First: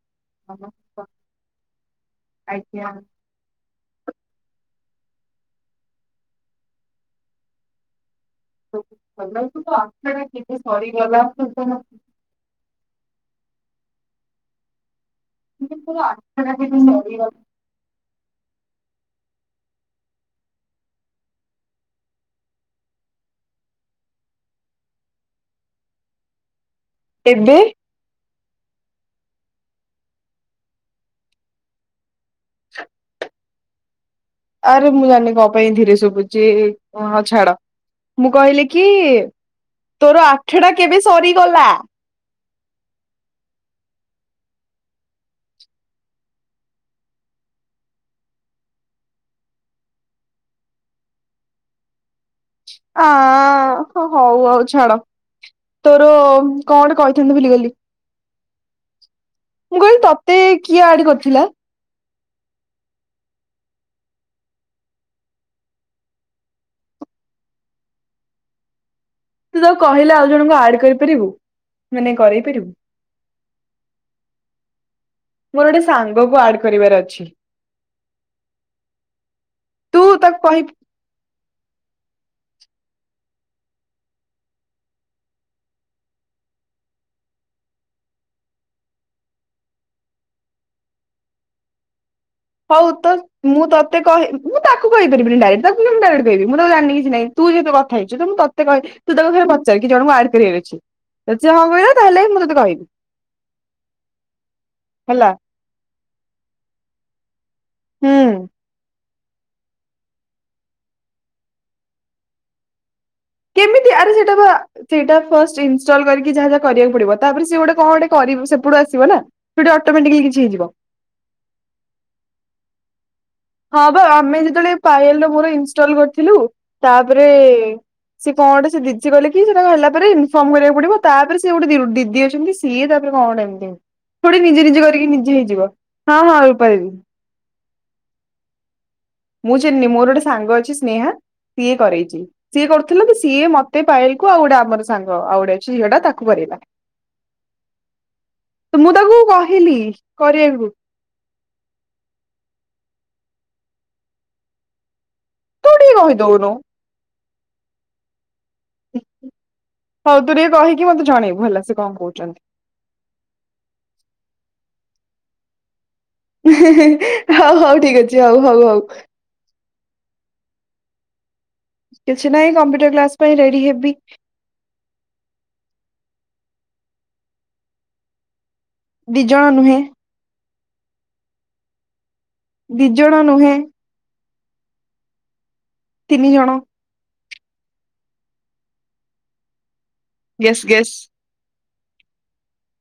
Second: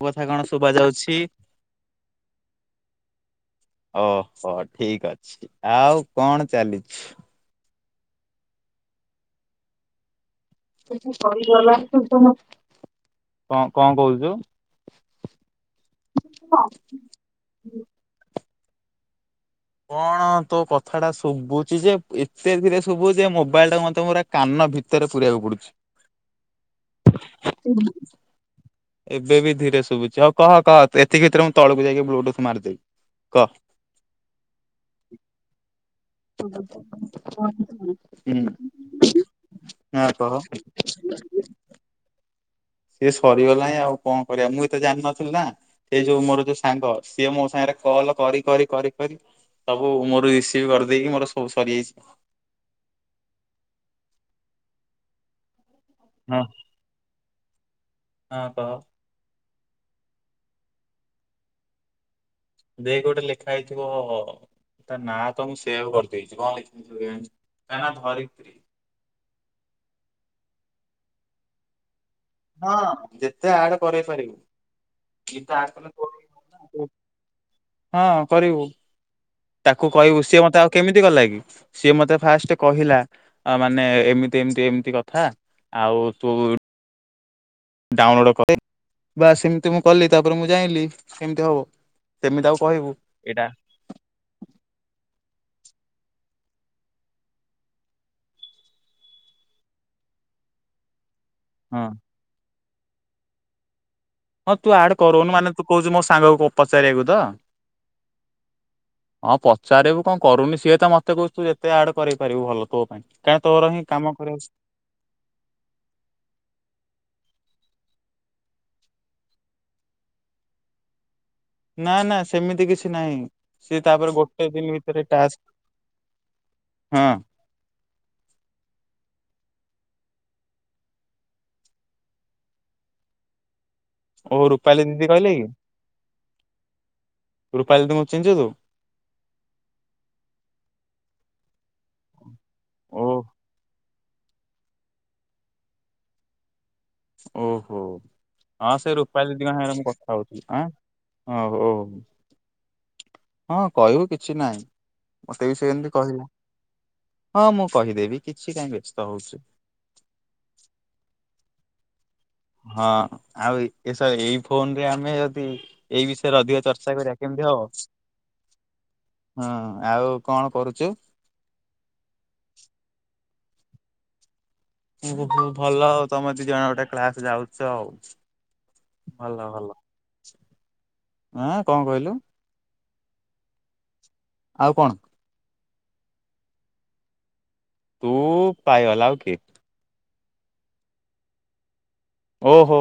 ମୋ କଥା କଣ ଶୁଭ ଆଜ୍ଞା ଯାଉଛି? [unintelligible] ଓହୋ ଠିକ ଅଛି ଆଉ କଣ ଚାଲିଛି? [unintelligible] କେବେ ସରିଗଲା ଆଠଟା ସରିଗଲା ତୁ ତ ମୋତେ କ କଣ କହୁଛୁ? [unintelligible] କଣ ତୋ କଥା ଟା ଶୁଭୁଚି ଯେ ଏତେ ଧରେ ଶୁଭଚି ଯେ ମୋବାଇଲ ଟା ମତେ ପୁରା କାନ ଭିତରେ ପୁରେଇବାକୁ ପଡୁଛି। ଏବେ ଶୁଭିଲା। ଏବେ ବିି ଧୀରେ ଶୁଭୁଚି ହଉ କହ କହ ଏତିିକି ଭିତରେ ମୁଁ ତଳକୁ ଯାଇକି ବ୍ଲୁଟୁଥ ମାରିଦେବି କହ। ଆରେ ମୁଁ ଜାଣିନି କଣ ପାଇଁ ଧୀରେ ଶୁଭୁଛି। ଯେ ହଁ ହଉ ଛାଡ ମୁଁ ହୁଁ କହିଲି କି ହଁ ତୋର କହ। ଆଠଟା କେବେ ସରିଗଲା। ସିଏ ସରିଗଲାଣି ଆଉ କଣ କରିବା ମୁଁ ତ ଜାଣିନଥିଲି ନା ସେ ଯୋଉ ମୋର ଯୋଉ ସାଙ୍ଗ ସିଏ ମୋ ସାଙ୍ଗରେ କଲ କରି କରି କରି କରି ସବୁ ମୋର ରିସିଭ କରିଦେଇକି ମୋର ସବୁ ସରିଯାଇଛି। ଆ ଆ ହଁ ହଉ ଆଉ ଛାଡ। ତୋର ହଁ। କଣ କହିଥାନ୍ତି ଭୁଲି ଗଲି। ହ ହଁ କହ। ମୁଁ କହିଲି ତତେ କିଏ ଆଡ କରିଥିଲା? ଦେ ଗୋଟେ ଲେଖା ହେଇଥିବ ତା ନାଁ ତ ମୁଁ ସେଭ କରିଦେଇଛି କଣ ଲେଖା ହେଇଥିବ କେଜାଣି ତା ନା ଧରିତ୍ରୀ। ତୁ ତ କହିଲେ ଆଉ ଜଣଙ୍କୁ ଆଡ କରିପାରିବୁ? ମାନେ କରେଇ ପାରିବୁ ହଁ ଯେତେ ଆଡ କରଇ ପାରିବୁ ମୋର ଗୋଟେ ସାଙ୍ଗକୁ ଆଡ କରିବାର ଅଛି ହଁ କରିବୁ ତାକୁ ତୁ କହିବୁ ତାକୁ ସିଏ ମତେ କହିପାରିବୁ ଆଉ କେମିତି କଲା କି? ସିଏ ମତେ ଫାଷ୍ଟ କହିଲା ମାନେ ଏମିତି ଏମିତି ଏମିତି କଥା ଆଉ ତୁ ଡାଉନଲୋଡ କରେ ବାସ୍ ସେମିତି ମୁଁ କଲି ତାପରେ ମୁଁ ଜାଇଲିି କେମିତି ହବ। ସେମିତି ତାକୁ ହଉ କହିବୁ ତ ଏଇଟା ମୁଁ ତତେ କହି ମୁଁ ତାକୁ କହିପାରିବିନି ଡାଇରେଟ୍। ତାକୁ ମୁଁ କେମିତି ଡାଇରେକ୍ଟ ଦେଇଦେବି ମୁଁ ତାକୁ ଜାଣିନି କିଛିନାଇ ତୁ ଏକା କଥା ହେଇଛୁ ତ ମୁଁ ତତେ କହଲି ତୁ ତାକୁ ଥରେ ପଚାରିକି ଜଣଙ୍କୁ ଆଡ କରିବାର ଅଛି। ଯଦି ହବ ହଁ ନାଇ ତା ହେଲେ ବି ମୁଁ ତତେ କହିବି। ହଁ ତୁ ଆଡ ହେଲା କରୁନୁ ମାନେ ତୁ କହୁଛୁ ମୋ ସାଙ୍ଗକୁ ପଚାରିବାକୁ ତ। ହୁଁ। ହଁ ପଚାରିବୁ କଣ କରୁନି ସିଏ ତ ମତେ କହୁଛୁ ଯେତେ ଆଡ କରେଇ ପାରିବୁ ଭଲ ତୋ ପାଇଁ। କାରଣ ତୋର ହିଁ କେମିତି କାମ ଆରେ ସେଇଟା ବା କରିବାକୁ ସେଇଟା ଫାଷ୍ଟ ଇନଷ୍ଟଲ କରିକି ଯାହା ଯାହା କରିବାକୁ ପଡିବ ତାପରେ ସେ ଗୋଟେ କଣ ଗୋଟେ କରିବ ସେ ପୁରା ଆସିବ ନା ସୋ ଅଟୋମଟିକାଲି କିଛି ହେଇଯିବ। ନା ନା ସେମିତି କିଛି ନାହିଁ। ସିଏ ହଁ ବା ତାପରେ ଆମେ ଗୋଟେ ଦିନ ଯେତେବେଳେ ଭିତରେ ପାଲ ଟାସ୍କ ମୋର ଇନଷ୍ଟଲ କରିଥିଲୁ ହଁ ତାପରେ ସେ କଣ ସେ ଦିଦି ଗଲେ କି ସେଟା ହେଲା। ତାପରେ ଇନଫର୍ମ କରିବାକୁ ପଡିବ ତାପରେ ସେ ଗୋଟେ ଦିଦି ଅଛନ୍ତି ସିଏ ତାପରେ କଣ ଗୋଟେ ଏମତି ଏମିତି। ସେ ଗୁରା ଓ ନିଜେ ରୁପାଲି ନିଜେ ଦିଦି କରିକି କହିଲେ ନିଜେ କି? ହେଇଯିବ ହଁ ମୁଁ ଆଉ ପାରିବି। ରୁପାଲି ଦିଦିଙ୍କୁ ଚିହ୍ନିଛୁ ତୁ ମୁଁ ଚିହ୍ନିନି ମୋର ଗୋଟେ ସାଙ୍ଗ ଅଛି ସ୍ନେହା ସିଏ କରରେଛି ସିଏ ଓ କରୁଥିଲା କି ସିଏ ମତେ ପାୟେଲ ଆଉଗୋଟେ ଆମର ସାଙ୍ଗ ଆଉଗୋଟେ ଅଛି ଝିଅ ଟା ତାକୁ କରେଇବା। ଓହୋ ହଁ ସେ ତାକୁ ରୂପାଲି ଦିଦିଙ୍କ ସାଙ୍ଗରେ କହିଲି ମୁଁ କଥା ହଉଥିଲି ଆ କରିବାକୁ ହଁ ହଉ। ହଁ କହିବୁ କିଛି ନାହିଁ। ମତେ ବି ତୁ ସେମିତି ଟିକେ କହିଲା। କହିଦଉନୁ ହଁ ମୁଁ କହିଦେବି। କିଛି କାହିଁ ବ୍ୟସ୍ତ ହଉଛୁ ହଉ ତୁ ଟିକେ କହିକି ମତେ ଜଣେଇବୁ ଭଲ ସେ କଣ କହୁଛନ୍ତି। ହଁ ଆଉ ଏଇ ଫୋନ ରେ ଆମେ ଯଦି ଏଇ ବିଷୟରେ ଅଧିକ ଚର୍ଚ୍ଚା କରିବା କେମିତି ହଉ ହବ ହଉ ଠିକ ଅଛି ହଉ ହଉ ହଉ। ହଁ ଆଉ କଣ କରୁଚୁ? କିଛି ନାହିଁ କମ୍ପ୍ୟୁଟର କ୍ଲାସ ପାଇଁ ରେଡି ହେବି। ଓହୋ ଭଲ ଆଉ ତମେ ଦି ଜଣ ଗୋଟେ କ୍ଲାସ ଯାଉଛ ଆଉ। ଦି ଜଣ ଭଲ ଭଲ ନୁହେଁ ଆଁ। କଣ କହିଲୁ? ଦିଜଣ ନୁହେଁ। ଆଉ କଣ? ତିନି ଜଣ। ତୁ ପାୟଲ ଆଉ କିଏ? Guess guess. ଓହୋ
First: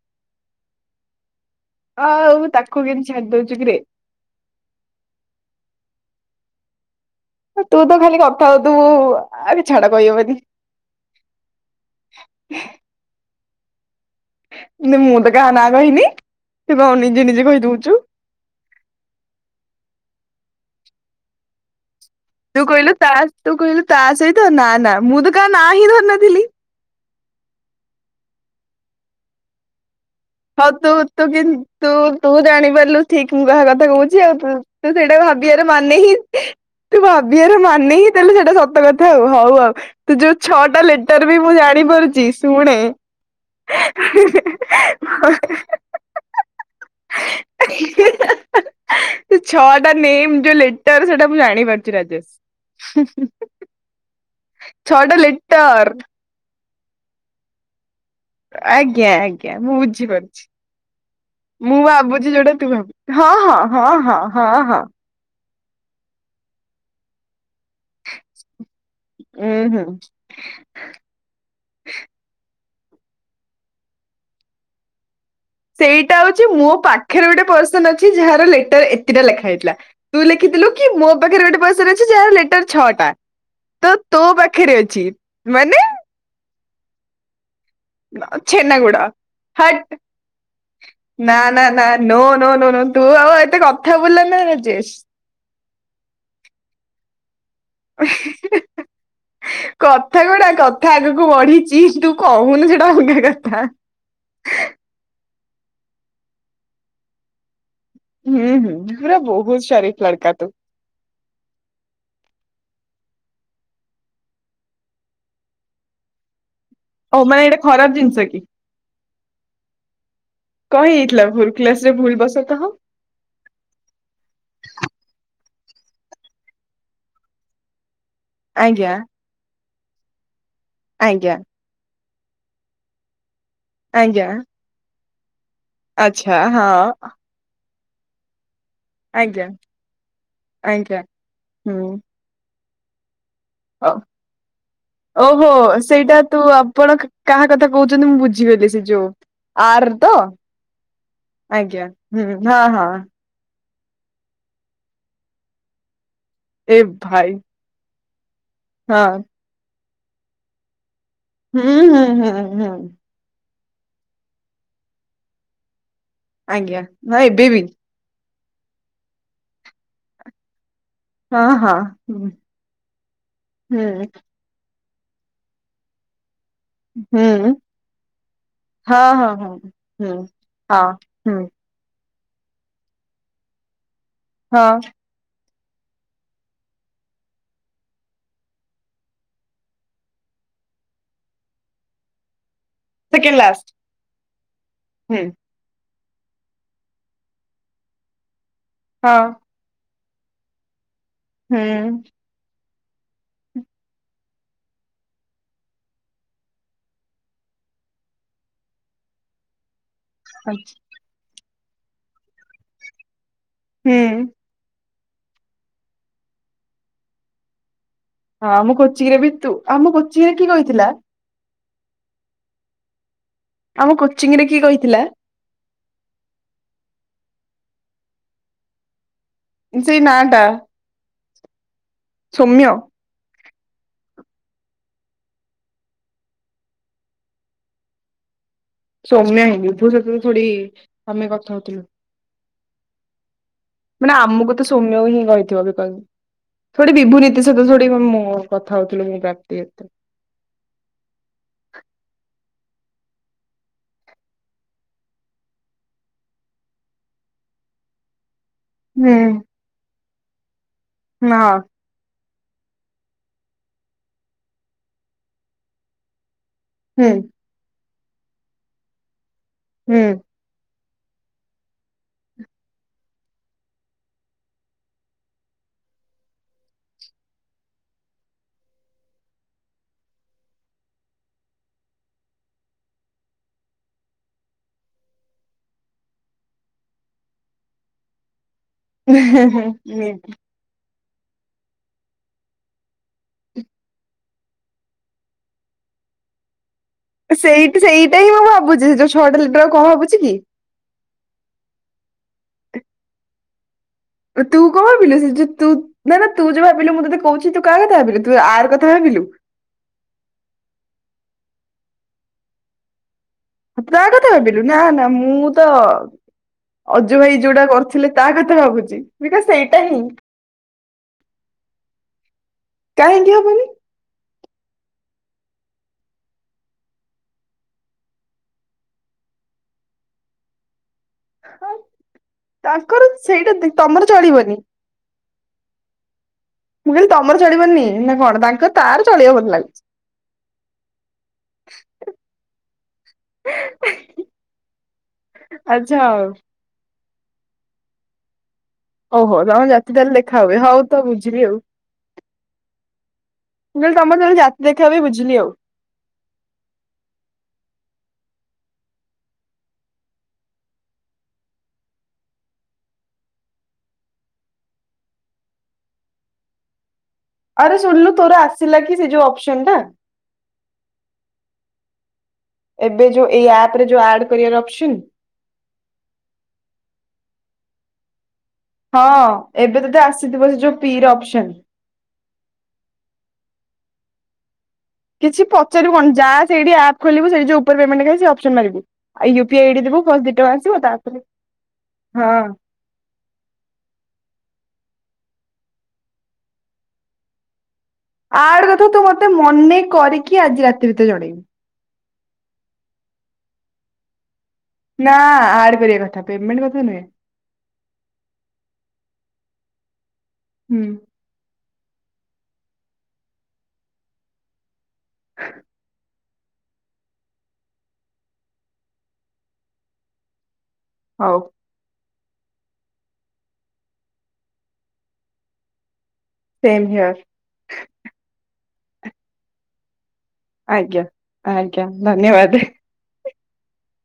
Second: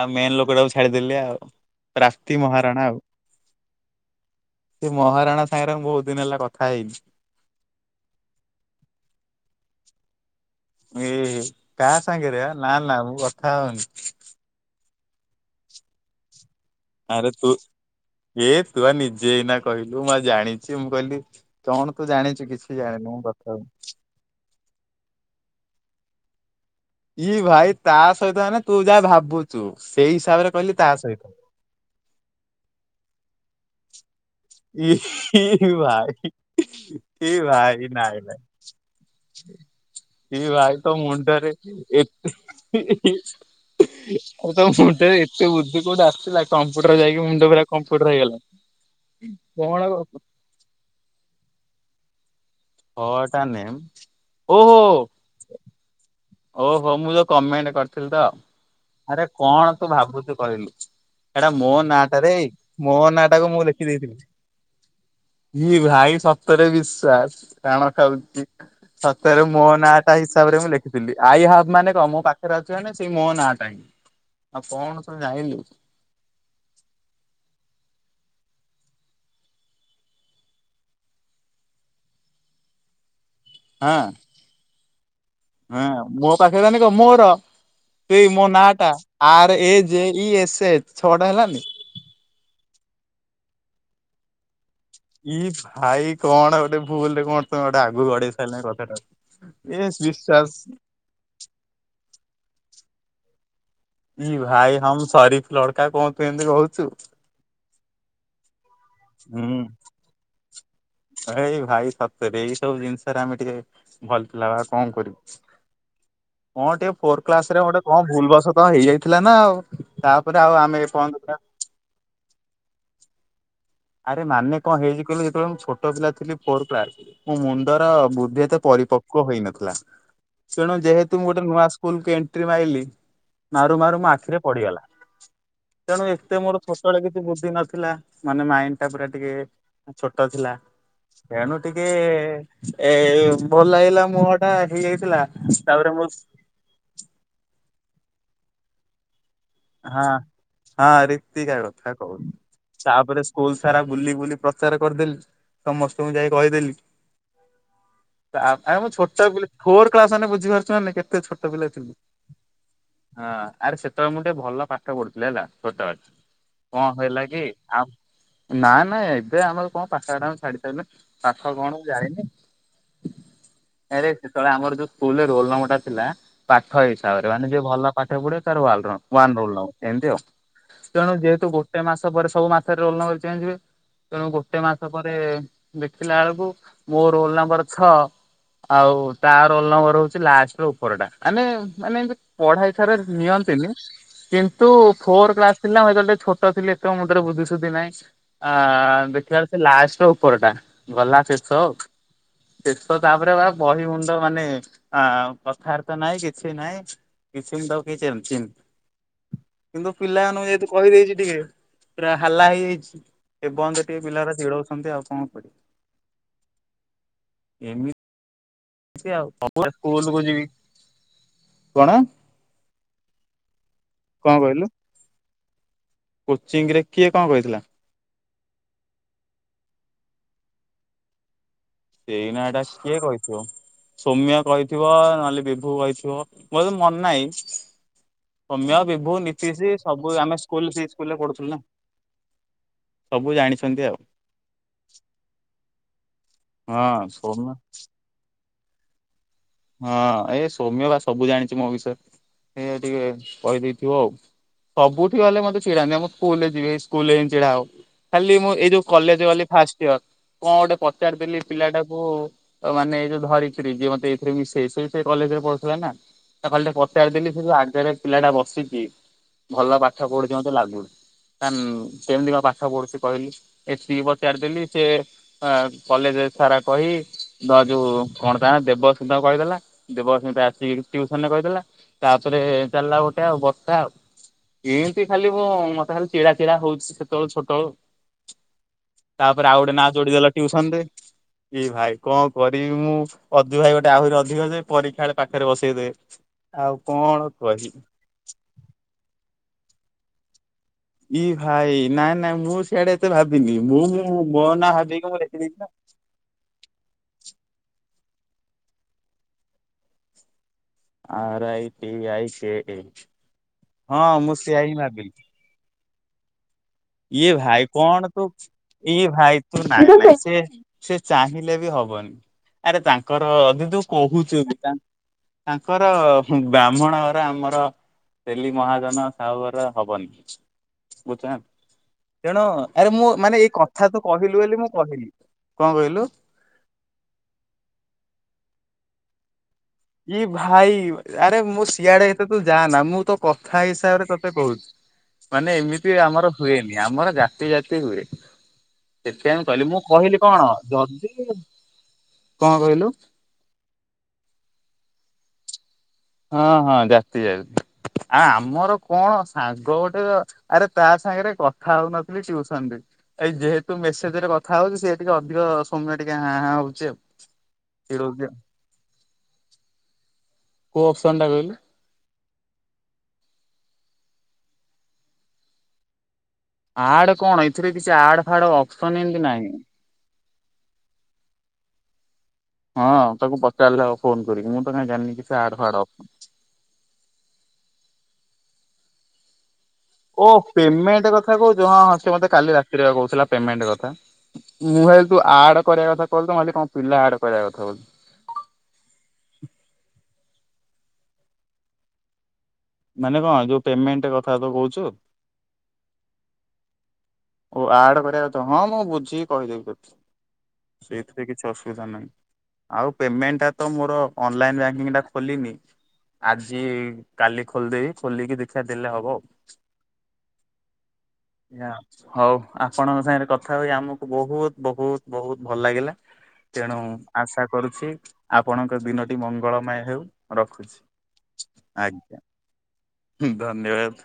ଆଉ ମେନ୍ ଲୋକଟାକୁୁ ଛାଡିଦେଲେ ଆଉ। ପ୍ରାପ୍ତି ଆଉ ମହାରାଣା ତାକୁ ଆଉ କେମତି ଛାଡି ଦଉଛୁ କିରେ? ସେ ମହାରାଣା ସାଙ୍ଗରେ ମୁଁ ବହୁତ ଦିନ ହେଲା କଥା ହେଇନି। ତୁ ତ ଖାଲି କଥା ହଉଥିବୁ ଆରେ ଛାଡ଼ କହିହେବନି। ଏଏ କାହା ସାଙ୍ଗରେ ଆଁ ନା ନା ମୁଁ କ କଥା ହଉନି। ମୁଁ ତ କା ନା କହନି। ଆରେ ତୁ ଏ ତୁ ଆ ନିଜେ ଏଇ ନା କହି କୁ ମା ଜାଣିଛି ମୁଁ କହିଲି କଣ? ତୁ ଜାଣିଛୁ ତୁ କିଛି କହିଲୁ ଜାଣିନୁ ତା ମୁଁ କଥା ତୁ ହଉ କହିଲୁ ତାସହିତ ନା ମୁଁ ତ କା ନାଁ ହିଁ ଧରିନଥିଲି। ଇ ଭାଇ ତା ସହିତ ମାନେ ତୁ ଯା ଭାବୁଛୁ। ସେଇ ହିସାବରେ ହଁ କହିଲି ତା ତୁ ସହିତ। ତୁ କିନ୍ତୁ ତୁ ତୁ ଜାଣିପାରିଲୁ ଠିକ ମୁଁ କାହା କଥା କହୁଛି। ଇ ତୁ ସେଇଟା ଭାବାର ଇ ମାନେ ହିଁ ଭାଇ ତୁ ଇ ଭାବିବାର ଭାଇ ମାନେ ହିଁ ନାଇଁ ତାହଲେ ନାଇଁ ସେଇଟା ସତ କଥା ଆଉ ହଉ ଆଉ ତୁ ଯୋଉ ଇ ଭାଇ ଛଅଟା ତୋ ଲେଟର ବି ମୁଣ୍ଡରେ ମୁଁ ଏ ଜାଣିପାରୁଛି ଶୁଣେ ଏ ଏତେ ବୁଦ୍ଧି କୋଉଠି ଆସିଲା କମ୍ପୁଟର ଯାଇକି ମୁଣ୍ଡ ଫରା କମ୍ପୁଟର ହେଇଗଲା। ସେ କଣ ଛଅଟା ନେମ ଯୋ ଲେଟର ସେଟା ମୁଁ ଜାଣିପାରୁଛିି। ରାଜେଶ୍ ହ ଟା ନେମ୍ ଓହୋ ଛଅଟା ଲେଟର୍ ଓହୋ ମୁଁ ତ କମେଣ୍ଟ କରି ଆଜ୍ଞା ଆଜ୍ଞା ମୁଁ ଭାବୁଛୁ ବୁଝିପାରୁଛି କହିଲୁ ଏଟା ମୋ ମୁଁ ନାଁଟାରେ ଭାବୁଛି ଯୋଉଟା ତୁ ମୋ ଭାବୁ ନାଁ ହଁ ଟାକୁ ହଁ ମୁଁ ଲେଖି ହଁ ଦେଇଥିଲି। ହଁ ହଁ ହଁ। ଇ ଭାଇ ସତରେ ବିଶ୍ଵାସ କାଣ ଖାଉଛି। ସତରେ ମୋ ଉୁଁ ହୁଁ ନାଁଟା ହିସାବରେ ମୁଁ ଲେଖି ଆଇ ହାବ୍ ମାନେ କଣ ମୋ ପାଖ ଜାଣିଚି ସେଇ ମୋହ ନା ଟାଇ ଆଉ କଣ ସବୁ ଜାଣିଲୁ ସେଇଟା ହଉଛି ମୋ ପାଖରେ ଗୋଟେ ପର୍ସନ ଅଛି ଯାହା ଲେଟର ଏତେଟା ଲେଖା ହେଇଥିଲା ତୁ ଲେଖିଥିଲୁ କି ମୋ ପାଖରେ ଗୋଟେ ପର୍ସନ ଅଛି ଯାହାର ଲେଟର ଛଅଟା। ତ ହଁ ତୋ ପାଖରେ ଅଛି ମାନେ ହଁ ମୋ ପାଖରେ ଜ କ ମୋର ସେଇ ମୋ ନାଁ ଟା ଛେନାଗୁଡ଼ା ଆର ଏ ହଟ୍ ଜେ ଇ ଏସ୍ ଏଚ୍ ଛଅଟା ନା ହେଲାନି। ନା ନା ନ ନ ନ ନ ତୁ ଆଉ ଏତେ କଥା ବୁଲା ନା ରାଜେଶ୍ ଇ ଭାଇ କଣ ଗୋଟେ ଭୁଲରେ କଣ ତମେ ଗୋଟେ ଆଗକୁ ଅ ଗଡେଇ ହି ସାରିଲାଣି ହ କଥାଟା। ଏ କଥା ଗୁଡା ବିଶ୍ୱାସ କଥା ଆଗକୁ ବଢିଚ ତୁ କହୁନୁ ହ କଥା ଇ ଭାଇ ହମ ସରିଫ ଲଡକା କଣ ତୁ ଏମତି କହୁଛୁ? ହୁଁ ହୁଁ । ପୁରା ହୁଁ ବହୁତ ଶରିଫ୍ ଲଡକା ତୁ । ଏଇ ଭାଇ ସତରେ ଏଇ ସବୁ ଜିନିଷରେ ଆମେ ଟିକେ ଭଲ ବା କଣ କରିବୁ? କଣ ଟିକେ ଓ ଫୋର୍ ମାନେ କ୍ଲାସ ଏଇଟା ରେ ଗୋଟେ ଖରାପ କ ଜିନିଷ ଭୁଲ ବଷ ତ ହେଇଯାଇ ଥିଲା ନା ଆଉ ତା କ ହେଇଥିଲା ଭୁଲ କ୍ଲାସ୍ ରେ ଭୁଲ ବସତଃ । ଆରେ ମାନେ କଣ ହେଇଛି କହିଲୁ ଯେତେବେଳେ ମୁଁ ଛୋଟ ପିଲା ଥିଲି ଫୋର୍ କ୍ଲାସ ମୋ ମୁଣ୍ଡର ବୁଦ୍ଧି ଏତେ ଆଜ୍ଞା ପରିପକ୍ୱ ହେଇନଥିଲା । ତେଣୁ ଯେହେତୁ ମୁଁ ଆଜ୍ଞା ଗୋଟେ ନୁଆ ସ୍କୁଲ କୁ ଣ୍ଟ୍ରି ମାାଇଲି ମାରୁ ମାରୁ ମୋ ଆଜ୍ଞା ଆଖିରେ ପଡିଗଲା । ତେଣୁ ଏତେ ଆଚ୍ଛା ମୋର ହଁ। ଛୋଟବେଳେ କିଛି ବୁଦ୍ଧି ନା ଥିଲା ମାନେ ମାଇଁ ଅଣ୍ଟା ପୁରା ଟିକେ ଆଜ୍ଞା ଛୋଟ ଥିଲା ଆଜ୍ଞା ତେଣୁ ଟିକେଏ ଏଏମ୍। ହ ଓହୋ ତାପରେ ମୁଁ ସେଇଟା ତୁ ଆପଣ କାହା କଥା କହୁଚନ୍ତି ମୁଁ ବୁଝିଗଲି ସେ ଯୋଉ ଆର୍ ହଁ ତ ହଁ ରୀତିକା ଆଜ୍ଞା କଥା ହୁଁ କହୁଥିଲି ହଁ ହଁ ତାପରେ ସ୍କୁଲସ୍ ସାରା ବୁଲି ବୁଲି ପ୍ରଚାର କରିଦେଲି ସମସ୍ତ ତୁ ଯାଇ କହିଦେଲି। ଏ ଭାଇ ଅବ୍-ଆରେ ମୁଁ ହଁ ଛୋଟ ବିଲି ଫୋର୍ କ୍ଲାସ୍ ମାନେ ବୁଝିପାରୁଚୁ ନାଇ କେ ହୁଁ ହୁଁ ହୁଁ ହୁଁ। ହଁ ଆରେ ସେତବେଳେ ମୁଁ ଗୋଟେ ଭଲ ପାଠ ପଢୁଥିଲେ ହେଲା ଛୋଟ ବେଲେ ଆଜ୍ଞା ନାଇଁ ଏବେବି। ନାଇ ନାଇ ଏବେ ଆମର କଣ ପାଠ ଶାଠ ଆଉ ଆମେ ଛାଡି ସା ହଁ ପାଠ କଣ ହଁ ମୁଁ ଜାଣିନି। ହୁଁ ହୁଁ ଆରେ ସେତେବେଳେ ଆମର ଯୋଉ ସ୍କୁଲରେ ରୋଲ ନମ୍ବର ଟା ଥିଲା ପାଠ ହିସାବରେ ମାନେ ହୁଁ ଯିଏ ଭଲ ପାଠ ପଢ଼ିବ ତାର ୱାଲ ର ହଁ ହଁ ୱାନ୍ ରୋଲ୍ ହଁ ନମ୍ବର ଏନ୍ତି ହୁଁ ଆଉ ହଁ ତେଣୁ ହୁଁ ଯେହେତୁ ଗୋଟେ ମାସ ମାସ ପରେ ସବୁ ମାସରେ ରୋଲ୍ ନମ୍ବର ଚେଞ୍ଜ ହୁଏ। ତେଣୁ ଗୋଟେ ମାସ ହଁ ପରେ ଦେଖିଲା ବେଳକୁ ମୋ ରୋଲ୍ ନମ୍ବର ଛଅ ଆଉ ତା ରୋଲ୍ ନମ୍ବର୍ ହଉଚି ଲାଷ୍ଟର ଉପର ଟା ମାନେ ମାନେ ଏନ୍ତି ପଢାଇ ଥରେ ସେକେଣ୍ଡ ଲାଷ୍ଟ ନିଅନ୍ତିନି। କିନ୍ତୁ ହୁଁ ଫୋର୍ କ୍ଲାସ ଥିଲା ହଁ ସେତେବେଳେ ଟିକେ ଛୋଟ ଥିଲି ଏତେ ମୁଣ୍ଡରେ ବୁଦ୍ଧି ଶୁଦ୍ଧି ନାହିଁ। ଆଁ ହଁ ଦେଖିବାର ସେ ଲାଷ୍ଟ ପରଟା। ଗଲା ଶେଷ ଆଉ। ହୁଁ ଶେଷ ତାପରେ ବା ବହି ମୁଣ୍ଡ ମାନେ ଆ-କଥାବାର୍ତ୍ତା ନାଇ କିଛି ନାଇ କିଛି ମୁ ତାକୁ କିଚୀନ ଚୀନ କିନ୍ତୁ ପିଲାମାନଙ୍କୁ ଯେହେତୁ ଆଚ୍ଛା, କହିଦେଇଚି ଟିକେ ପୁରା ହାଲା ହେଇଯାଇଚି। ଏ ପର୍ଯ୍ୟନ୍ତ ହୁଁ ଟିକେ ହଁ ପିଲାରା ଚିଡଉଛନ୍ତି ଆଉ। [unintelligible] ହଁ ଆମ କୋଚିଙ୍ଗରେ ଆଉ ବିିତୁ ଆମ ସ୍କୁଲକୁ କୋଚିଙ୍ଗରେ ଯିବି। କି କହିଥିଲା। କଣ? ଆମ କୋଚିଂ କଣ ରେ କିଏ କହିଲୁ କହିଥିଲା? କୋଚିଂ ରେ କିଏ କଣ କହିଥିଲା? ସେଇ ନା ଟା ସେଇନାଟା ସୌମ୍ୟ କିଏ କହିଥିବ? ସୌମ୍ୟା କହିଥିବ ନହେଲେ ବିଭୁ କହିଥିବ ମୋର ମନ ନାହିଁ। ସୌମ୍ୟ ବିଭୁ ସୌମ୍ୟା ହେଇଁ ନୀତିଶ ବିଭୁ ସବୁ ସତ ଆମେ ଥୋଡି ସ୍କୁଲ ସେଇ ସ୍କୁଲରେ ଆମେ ପଢୁଥିଲୁ କଥା ନା ହଉଥିଲୁ ସବୁ ଜାଣିଛନ୍ତି ଆଉ ମାନେ ଆମକୁ ତ ସୌମ୍ୟ ହିଁ କହିଥିବ ବିକଜ ଥୋଡ଼ି ହଁ ବିଭୁ ସୌମ୍ୟ [unintelligible] ଥୋଡ଼ି ମୋମ କଥା ହଉଥିଲି [unintelligible] ହଁ ଏଇ ସୋମ୍ୟ ବା ସବୁ ଜାଣିଚି ମୋ ବିଷୟରେ। ଏଇ ଟିକେ କହିଦେଇଥିବ ଆଉ ସବୁଠି ଗଲେ ମତେ ଛିଡାନ୍ତି ଆମ ସ୍କୁଲରେ ଯିବି ସ୍କୁଲରେ ହି ଛିଡା ହବ ଖାଲି ଏଇ ଯୋଉ ହୁଁ କଲେଜ ଗଲି ଫାଷ୍ଟ ଇୟର ଙ୍କ ପଚାରିଦେଲି ହଁ ପିଲାଟାକୁ ତ ମାନେ ଏଇ ଯୋଉ ଧରିକିରି ଯିଅ [unintelligible] କଲେଜରେ ପଢୁଥିଲା ନା। ତାକୁ ଖାଲି ଟିକେ ହୁଁ ପଚାରଦେଲି ସେ ଜଉ ଆଗରେ ପିଲା ଟା ବସିଚି। ଭଲ ପାଠ ହୁଁ ପଢୁଛି ମତେ ଲାଗୁନି। ତା କେମିତି କଁ ପାଠ ପଢୁଛି କହିଲି ଏତିକି ପଚାରିଦେଲି ସେ କଲେଜ ସାରା କହି ବା ଯୋଉ କଣ ତା ଦେବ କହିଦେଲା ଦେବମସ୍ମିତା ଆସିକି ଟ୍ୟୁସନରେ କହିଦେଲା ତାପରେ ଚାଲିଲା ଗୋଟେ ଆଉ ବର୍ଷା ଆଉ ଏନ୍ତି ଖାଲି ମୁଁ ମତେ ଖାଲି ଚିଡ଼ା ଚିଡ଼ା ହଉଛି ସେତେବେଳୁ ଛୋଟବେଳୁ ତାପରେ ଆଉ ଗୋଟେ ନା ଯୋଡିଦେଲା ଟ୍ୟୁସନ୍ ରେ ଏ ଭାଇ କଣ କରିବି ମୁଁ ଅଜୁ ଭାଇ ଗୋଟେ ଆହୁରି ଅଧିକ ଯେ ପରୀକ୍ଷା ବେଳେ ପାଖରେ ବସେଇଦେବେ ଆଉ କଣ କହିବି? ସେଇଠି ସେଇଟା ହିଁ ମୁଁ ଭାବୁଛି ସେ ଯୋଉ ଛଅଟା ଲେଟର୍ କହଁ [unintelligible] ଇ ଭାଇ ନାଁ ନାଁ ମୁଁ ସିଆଡେ ଏତେ ଭାବିନି ମୁଁଁ। ତୁ କଣ ଭାବିଲୁ ତୁ ନା ନା ତୁ ଯୋଉ ଭାବିଲୁ ମୁଁ ତତେ କହୁଚି ତୁ କାହା କଥା ଭାବିଲୁ। ତୁ ଆର କଥା ଭାବିଲୁ। ଆର I T I C D. ତା କଥା ଭାବିଲୁ ନା ନା ମୁଁ ତ ଅଜୁ ଇଏ ଯୋଉଟା ଭାଇ କଣ କରିଥିଲେ ତୁ ତା କଥା ଭାବୁଛି ଇଏ ଭାଇ ବିକଜ ତୁ ସେଇଟା ନାଁଇ ହିଁ ନାଁଇ ସେ ସେ ଚାହିଁଲେ ବି ହବନି ଆରେ ତାଙ୍କର କାହିଁକି ହବନି ଯଦି ତୁ କହୁଚୁ। ତାଙ୍କର ବ୍ରାହ୍ମଣ ଘର ଆମର ତେଲି ମହାଜନ ସାହୁଘର ହବନି ବୁଝ ତେଣୁ ଆରେ ତାଙ୍କର ମୁଁ ମାନେ ଏଇ ସେଇଟା ଦେ କଥା ତୁ ତମର କହିଲୁ ଚଳିବନି ବୋଲି ମୁଁ କହିଲି। କଣ କହିଲୁ? ମୁଁ କହିଲି ତମର ଚଳିବନି ନା କଣ ତାଙ୍କ ତାର ଚଳିବ ବୋଧେ ଲାଗୁ ଇ ଭାଇ ଆରେ ମୁଁ ସିଆଡେ ଏତେ ତୁ ଯାଆନା ମୁଁ ତୋ କଥା ହିସାବରେ ତତେ କହୁଛି ମାନେ ଏମିତି ଆଚ୍ଛା ଆଉ ଆମର ହୁଏନି ଆମର ଯା ଯାତିଯାତି ହୁଏ। ଓହୋ ସେଥିପାଇଁ ମୁଁ ତମ କହିଲି ମୁଁ ଜାତି ତାହେଲେ କହିଲି କଣ ଦେଖା ହୁଏ ହଉ ତ ଯଦି ବୁଝିଲି ଆଉ କଣ କହିଲୁ ମୁଁ କହିଲି ତମର ତାହାଲେ ଯା ଦେଖା ବି ବୁଝିଲି ଆଉ ହଁ ହଁ ଜାତି ଜାତି ଆଉ ଆମର କଣ ସାଙ୍ଗ ଗୋଟେ ଆରେ ତା ସାଙ୍ଗରେ କଥା ହଉନଥିଲି ଟିଉସନ ରେ ଏଇ ଯେହେତୁ ମେସେଜ ରେ କଥା ହଉଛି ସିଏ ଟିକେ ଅଧିକ ସମୟ ଟିକେ ହାଁ ହାଁ ହୋଉଚି ଆଉ ଆରେ ଶୁଣିଲୁ ଚିଡଉଛି ଆଉ। ତୋର ଆସିଲା କି ସେ ଯୋଉ ଅପସନ୍ ଟା କୋଉ ଅପସନ ଟା କହିଲୁ? ଏବେ ଯୋଉ ଏଇ ଆପ ରେ ଯୋଉ ଆଡ଼ କରିବାର ଅପସନ୍। ଆଡ କଣ ଏଥିରେ କିଛି ଆଡ ଫାଡ ଅପସନ ଏମିତି ହଁ ନାହିଁ। ଏବେ ତତେ ଆସ ଥିବ ସେ ଯୋଉ ପି ର ଅପସନ୍। ହଁ ତାକୁ ପଚାରିଲେ ହବ ଫୋନ କରିକି ମୁଁ ତ କାଇଁ ଜାଣିନି କିଛି ଆଡ ଫାଡ ଅପ ପଚାରିବୁ କଣ ଯାହା ସେଇଠି ଆପ୍ ଖୋଲିବୁ ସେଇ ଯୋଉ ଉପରେ ପେମେଣ୍ଟ ଲେଖା ଅପସନ୍ ମାରିବୁ ଆଉ ୟୁ ପି ଆଇ ଆଇଡି ଦବୁ ଫାଷ୍ଟ ଓ ଦି ଟଙ୍କା ଆସିବ ପେମେଣ୍ଟ ତାପରେ କଥା କହୁଛୁ ହଁ ହଁ ସେ ମତେ କାଲି ରାତିରେ ପା କହୁଥିଲା ପମେଣ୍ଟ କଥା ମୁଁ ଭାବିଲି ତୁ ଆଡ କରିବା କଥା କହିଲୁ ତ ମୁଁ କହିଲି କଣ ପିଲା ଆଡ କରିବା କଥା କହୁଚୁ। କି ଆଜି ରାତି ଭିତରେ ଜଣେଇବି। ମାନେ କଣ ଯୋଉ ପେମେଣ୍ଟ କ ନା ଆଡ କରିବା କଥା ପେମେଣ୍ଟ କଥା ନୁହେଁ। ଓ ଆଡ କରିବା କଥା ହଁ ମୁଁ ବୁଝିକି କହିଦେବି ତତେ। ହୁଁ ସେଇଥିରେ କିଛି ଅସୁ ଅସୁବିଧା ନାହିଁ ଆଉ ପିମେଣ୍ଟ ଟା ତ ମୋର ଅନଲାଇନ ବ୍ୟାଙ୍କିଟା ଖୋଲିନି। ଆଜି କାଲି ଖୋଲିଦେବି ଖୋଲିକି ଦେଖିବା ଦେଲେ ହବ। ହଉ । ୟା ହଉ ଆପଣଙ୍କ ସାଙ୍ଗରେ କଥା ହୋଇ ଆମକୁ ବହୁତ ବହୁତ ବହୁତ ଭଲ ଲାଗିଲା। ତେଣୁ ସେମ୍ ହିଅର୍ ଆଶା କରୁଛି ଆପଣ ଦିନଟି ମଙ୍ଗଳମୟ ହେଉ। ରଖୁଛି। ଆଜ୍ଞା ଆଜ୍ଞା ଧନ୍ୟବାଦ। ଧନ୍ୟବାଦ।